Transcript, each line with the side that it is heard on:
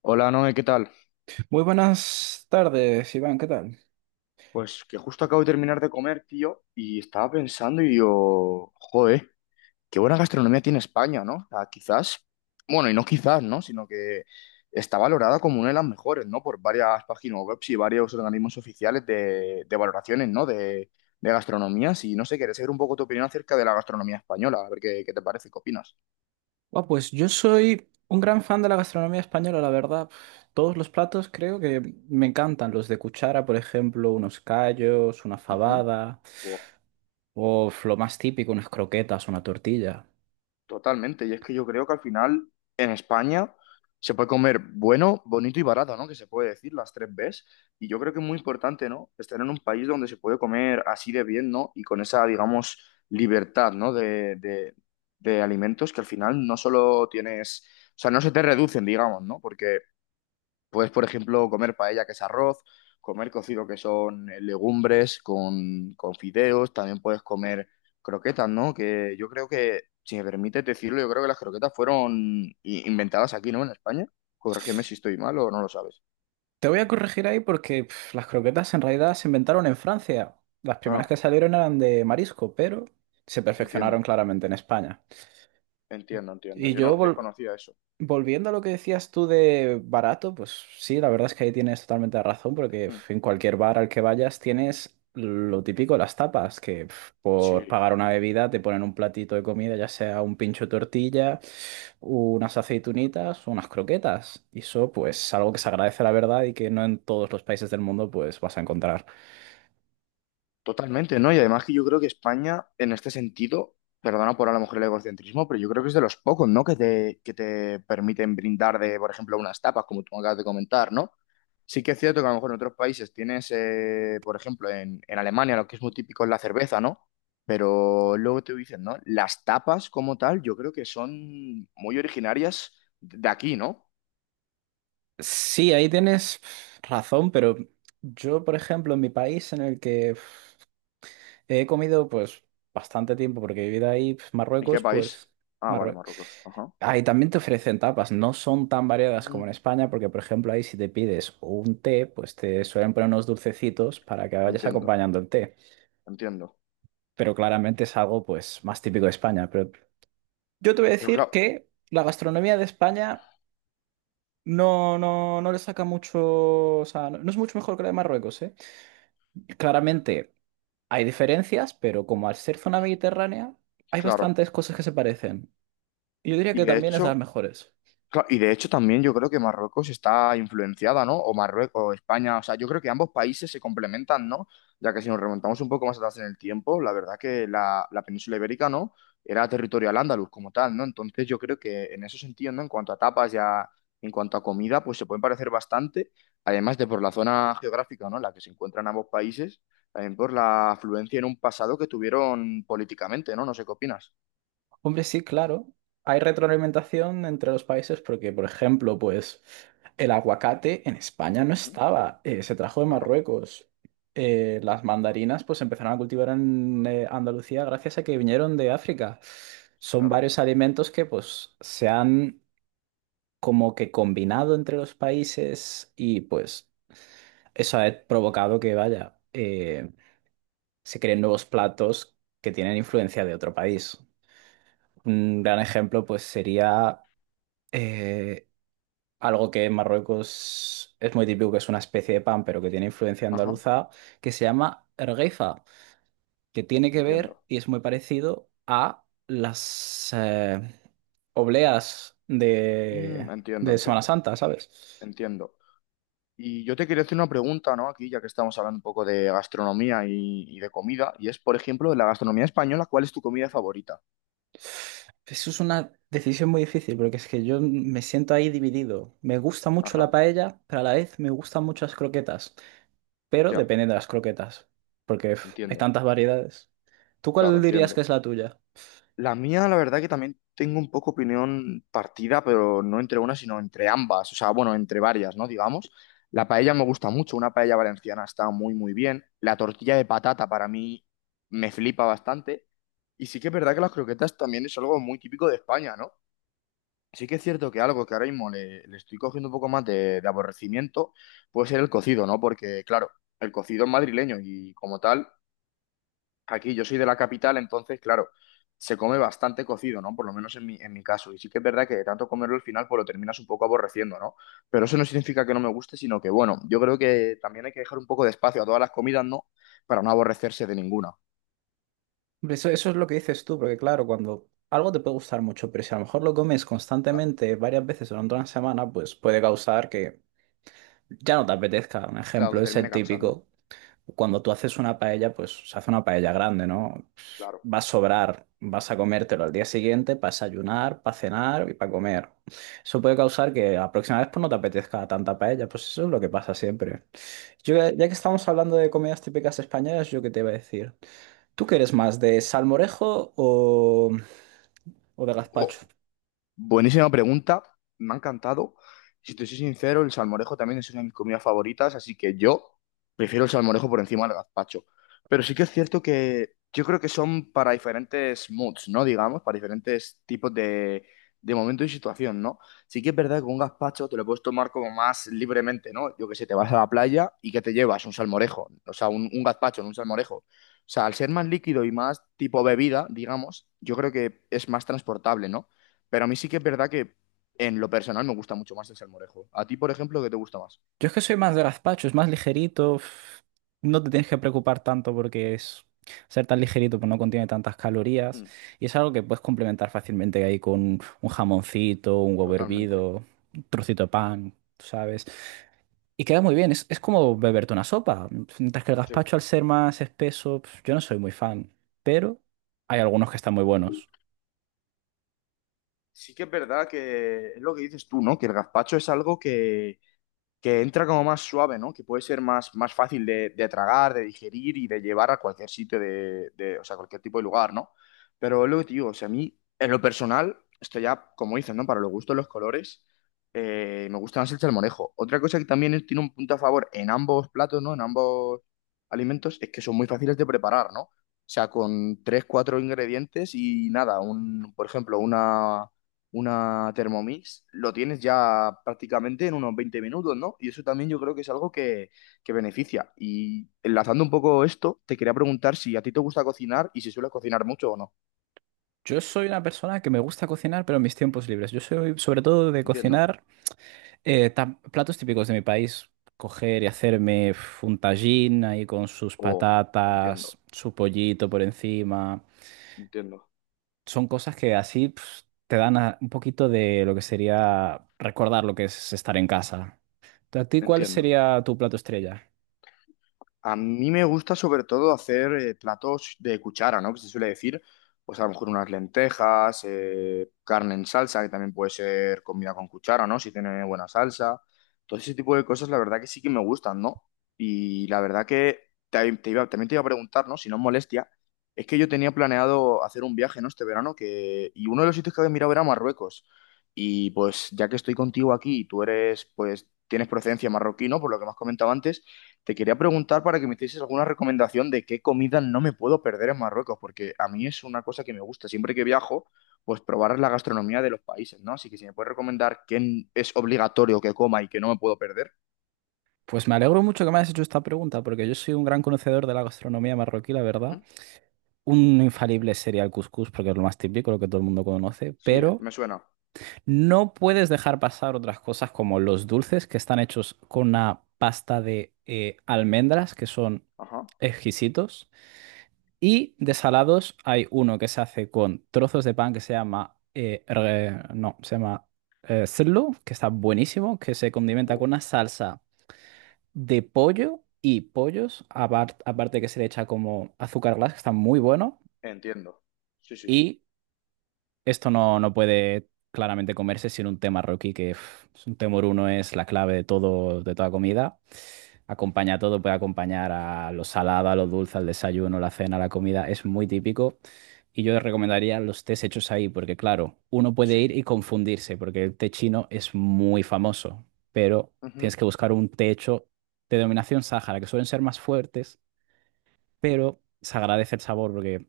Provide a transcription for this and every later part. left: Hola, Noé, ¿qué tal?
right: Muy buenas tardes, Iván, ¿qué tal?
left: Pues que justo acabo de terminar de comer, tío, y estaba pensando y digo, joder, qué buena gastronomía tiene España, ¿no? O sea, quizás, bueno, y no quizás, ¿no? Sino que está valorada como una de las mejores, ¿no? Por varias páginas web y varios organismos oficiales de, valoraciones, ¿no? De gastronomías y no sé, quería saber un poco tu opinión acerca de la gastronomía española, a ver qué te parece, qué opinas.
right: Buah, pues yo soy un gran fan de la gastronomía española, la verdad. Todos los platos creo que me encantan. Los de cuchara, por ejemplo, unos callos, una fabada,
left: Ujú.
right: o lo más típico, unas croquetas, una tortilla.
left: Totalmente, y es que yo creo que al final en España se puede comer bueno, bonito y barato, ¿no? Que se puede decir las tres Bs. Y yo creo que es muy importante, ¿no? Estar en un país donde se puede comer así de bien, ¿no? Y con esa, digamos, libertad, ¿no? De alimentos que al final no solo tienes, o sea, no se te reducen, digamos, ¿no? Porque puedes, por ejemplo, comer paella, que es arroz, comer cocido, que son legumbres con fideos, también puedes comer croquetas, ¿no? Que yo creo que, si me permites decirlo, yo creo que las croquetas fueron inventadas aquí, ¿no? En España. Corrígeme si estoy mal o no lo sabes.
right: Te voy a corregir ahí porque las croquetas en realidad se inventaron en Francia. Las primeras que
left: Ah,
right: salieron eran de marisco, pero se perfeccionaron
left: entiendo,
right: claramente en España.
left: entiendo, entiendo.
right: Y
left: Yo no
right: yo vol-
left: desconocía eso.
right: Volviendo a lo que decías tú de barato, pues sí, la verdad es que ahí tienes totalmente la razón, porque
left: Mm.
right: en cualquier bar al que vayas tienes lo típico, las tapas, que por
left: Sí.
right: pagar una bebida te ponen un platito de comida, ya sea un pincho de tortilla, unas aceitunitas, unas croquetas. Y eso, pues, algo que se agradece, la verdad, y que no en todos los países del mundo, pues, vas a encontrar.
left: Totalmente, ¿no? Y además que yo creo que España, en este sentido, perdona por a lo mejor el egocentrismo, pero yo creo que es de los pocos, ¿no? Que te permiten brindar de, por ejemplo, unas tapas, como tú acabas de comentar, ¿no? Sí que es cierto que a lo mejor en otros países tienes, por ejemplo, en Alemania lo que es muy típico es la cerveza, ¿no? Pero luego te dicen, ¿no? Las tapas como tal, yo creo que son muy originarias de aquí, ¿no?
right: Sí, ahí tienes razón, pero yo, por ejemplo, en mi país, en el que he comido pues bastante tiempo porque he vivido ahí, pues,
left: ¿En qué
right: Marruecos,
left: país?
right: pues
left: Ah, vale,
right: Marruecos.
left: Marruecos. Ajá.
right: Ahí también te ofrecen tapas, no son tan variadas como
left: Mm,
right: en España, porque por ejemplo ahí si te pides un té, pues te suelen poner unos dulcecitos para que vayas
left: entiendo,
right: acompañando el té.
left: entiendo.
right: Pero claramente es algo pues más típico de España. Pero yo te voy a
left: Pero
right: decir
left: claro,
right: que la gastronomía de España no le saca mucho, o sea, no es mucho mejor que la de Marruecos, ¿eh? Claramente hay diferencias, pero como al ser zona mediterránea, hay
left: claro.
right: bastantes cosas que se parecen. Yo diría
left: Y
right: que
left: de
right: también es de las
left: hecho,
right: mejores.
left: y de hecho también yo creo que Marruecos está influenciada, ¿no? O Marruecos, o España, o sea, yo creo que ambos países se complementan, ¿no? Ya que si nos remontamos un poco más atrás en el tiempo, la verdad que la península ibérica, ¿no? Era territorio al andaluz como tal, ¿no? Entonces yo creo que en ese sentido, ¿no? En cuanto a tapas ya, en cuanto a comida, pues se pueden parecer bastante, además de por la zona geográfica, ¿no? En la que se encuentran ambos países, también por la afluencia en un pasado que tuvieron políticamente, ¿no? No sé qué opinas.
right: Hombre, sí, claro, hay retroalimentación entre los países porque, por ejemplo, pues el aguacate en España no
left: ¿Mm?
right: estaba, se trajo de
left: Claro,
right: Marruecos. Las mandarinas pues se empezaron a cultivar en Andalucía gracias a que vinieron de África. Son
left: claro.
right: varios alimentos que pues se han como que combinado entre los países y pues eso ha provocado que, vaya, se creen nuevos platos que tienen influencia de otro país. Un gran ejemplo, pues, sería eh, algo que en Marruecos es muy típico, que es una especie de pan, pero que tiene influencia
left: Ajá.
right: andaluza, que se llama ergueifa, que tiene que ver
left: Entiendo.
right: y es muy parecido a las obleas
left: Mm, entiendo,
right: de Semana
left: entiendo,
right: Santa, ¿sabes?
left: entiendo. Y yo te quería hacer una pregunta, ¿no? Aquí, ya que estamos hablando un poco de gastronomía y de comida, y es, por ejemplo, de la gastronomía española, ¿cuál es tu comida favorita?
right: Eso es una decisión muy difícil porque es que yo me siento ahí dividido. Me gusta mucho la
left: Ajá,
right: paella, pero a la vez me gustan muchas croquetas. Pero
left: ya,
right: depende de las croquetas, porque uf, hay
left: entiendo,
right: tantas variedades. ¿Tú
left: claro,
right: cuál dirías que
left: entiendo.
right: es la tuya?
left: La mía, la verdad que también tengo un poco opinión partida, pero no entre una, sino entre ambas, o sea, bueno, entre varias, ¿no? Digamos. La paella me gusta mucho, una paella valenciana está muy, muy bien. La tortilla de patata para mí me flipa bastante. Y sí que es verdad que las croquetas también es algo muy típico de España, ¿no? Sí que es cierto que algo que ahora mismo le, estoy cogiendo un poco más de aborrecimiento puede ser el cocido, ¿no? Porque, claro, el cocido es madrileño y como tal aquí yo soy de la capital, entonces, claro, se come bastante cocido, ¿no? Por lo menos en mi caso. Y sí que es verdad que de tanto comerlo al final, pues lo terminas un poco aborreciendo, ¿no? Pero eso no significa que no me guste, sino que, bueno, yo creo que también hay que dejar un poco de espacio a todas las comidas, ¿no? Para no aborrecerse de ninguna.
right: Eso es lo que dices tú, porque claro, cuando algo te puede gustar mucho, pero si a lo mejor lo comes
left: Claro,
right: constantemente varias veces durante una semana, pues puede causar que ya no te apetezca. Un
left: claro,
right: ejemplo
left: que
right: es
left: termine
right: el
left: cansando,
right: típico. Cuando tú haces una paella, pues se hace una paella grande, ¿no?
left: claro.
right: Va a sobrar, vas a comértelo al día siguiente para desayunar, para cenar y para comer. Eso puede causar que la próxima vez pues, no te apetezca tanta paella, pues eso es lo que pasa siempre. Yo, ya que estamos hablando de comidas típicas españolas, yo qué te iba a decir. ¿Tú qué eres más, de salmorejo o de
left: O,
right: gazpacho?
left: Buenísima pregunta, me ha encantado. Si te soy sincero, el salmorejo también es una de mis comidas favoritas, así que yo prefiero el salmorejo por encima del gazpacho. Pero sí que es cierto que yo creo que son para diferentes moods, ¿no? Digamos, para diferentes tipos de momento y situación, ¿no? Sí que es verdad que un gazpacho te lo puedes tomar como más libremente, ¿no? Yo que sé, te vas a la playa y que te llevas un salmorejo, o sea, un, gazpacho, no un salmorejo. O sea, al ser más líquido y más tipo bebida, digamos, yo creo que es más transportable, ¿no? Pero a mí sí que es verdad que en lo personal me gusta mucho más el salmorejo. A ti, por ejemplo, ¿qué te gusta más?
right: Yo es que soy más de gazpacho, es más ligerito. No te tienes que preocupar tanto porque es ser tan ligerito, pues no contiene tantas calorías.
left: Mm,
right: Y es algo que puedes complementar fácilmente ahí con un jamoncito, un huevo
left: totalmente.
right: hervido, un trocito de pan, tú ¿sabes? Y queda muy bien, es como beberte una sopa. Mientras que el
left: Sí.
right: gazpacho, al ser más espeso, yo no soy muy fan. Pero hay algunos que están muy buenos.
left: Sí que es verdad que es lo que dices tú, ¿no? Que el gazpacho es algo que entra como más suave, ¿no? Que puede ser más, fácil de tragar, de digerir y de llevar a cualquier sitio o sea, cualquier tipo de lugar, ¿no? Pero es lo que te digo, o sea, a mí, en lo personal, esto ya, como dicen, ¿no? Para los gustos, los colores, me gusta más el salmorejo. Otra cosa que también es- tiene un punto a favor en ambos platos, ¿no? En ambos alimentos, es que son muy fáciles de preparar, ¿no? O sea, con tres, cuatro ingredientes y nada, un, por ejemplo, una Thermomix, lo tienes ya prácticamente en unos 20 minutos, ¿no? Y eso también yo creo que es algo que beneficia. Y enlazando un poco esto, te quería preguntar si a ti te gusta cocinar y si sueles cocinar mucho o no.
right: Yo soy una persona que me gusta cocinar, pero en mis tiempos libres. Yo soy sobre todo de
left: Entiendo.
right: cocinar. Platos típicos de mi país, coger y hacerme uf, un tajín ahí con sus
left: Oh,
right: patatas,
left: entiendo,
right: su pollito por encima.
left: entiendo,
right: Son cosas que así te dan un poquito de lo que sería recordar lo que es estar en casa. ¿A ti cuál
left: entiendo.
right: sería tu plato estrella?
left: A mí me gusta sobre todo hacer platos de cuchara, ¿no? Que se suele decir, pues a lo mejor unas lentejas, carne en salsa, que también puede ser comida con cuchara, ¿no? Si tiene buena salsa. Todo ese tipo de cosas, la verdad que sí que me gustan, ¿no? Y la verdad que también te iba a preguntar, ¿no? Si no es molestia, es que yo tenía planeado hacer un viaje, ¿no? Este verano, que y uno de los sitios que había mirado era Marruecos. Y pues ya que estoy contigo aquí y tú eres, pues, tienes procedencia marroquí, ¿no? Por lo que me has comentado antes. Te quería preguntar para que me hicieses alguna recomendación de qué comida no me puedo perder en Marruecos, porque a mí es una cosa que me gusta siempre que viajo, pues probar la gastronomía de los países, ¿no? Así que si me puedes recomendar qué es obligatorio que coma y que no me puedo perder.
right: Pues me alegro mucho que me hayas hecho esta pregunta, porque yo soy un gran conocedor de la gastronomía marroquí, la verdad.
left: Ujú.
right: Un infalible sería el cuscús, porque es lo más típico, lo que todo el mundo conoce,
left: Sí,
right: pero...
left: me suena.
right: No puedes dejar pasar otras cosas como los dulces que están hechos con una pasta de almendras que son
left: Ajá.
right: exquisitos. Y de salados hay uno que se hace con trozos de pan que se llama, re- no, se llama serlo, que está buenísimo, que se condimenta
left: Uh,
right: con una salsa de pollo y pollos, aparte que se le echa como azúcar glass, que está muy bueno.
left: entiendo. Sí, sí.
right: Y Esto no puede claramente comerse sin un tema Rocky, que es un temor uno es la clave de todo, de toda comida. Acompaña todo, puede acompañar a lo salado, a lo dulce, al desayuno, la cena, la comida. Es muy típico. Y yo recomendaría los tés hechos ahí, porque claro, uno puede ir
left: Sí.
right: y confundirse, porque el té chino es muy famoso, pero tienes
left: Ujú.
right: que buscar un té hecho de denominación sáhara, que suelen ser más fuertes, pero se agradece el sabor porque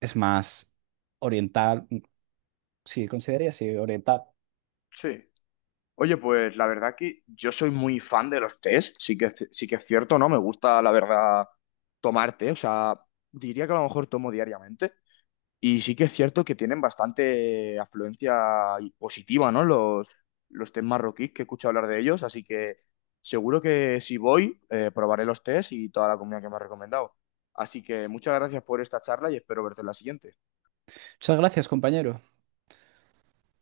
right: es más oriental. Sí, consideraría así, oriental.
left: Sí. Oye, pues la verdad que yo soy muy fan de los tés, sí que es cierto, ¿no? Me gusta, la verdad, tomar té, o sea, diría que a lo mejor tomo diariamente. Y sí que es cierto que tienen bastante afluencia y positiva, ¿no? los, test marroquíes que he escuchado hablar de ellos, así que seguro que si voy, probaré los test y toda la comida que me has recomendado. Así que muchas gracias por esta charla y espero verte en la siguiente.
right: Muchas gracias, compañero.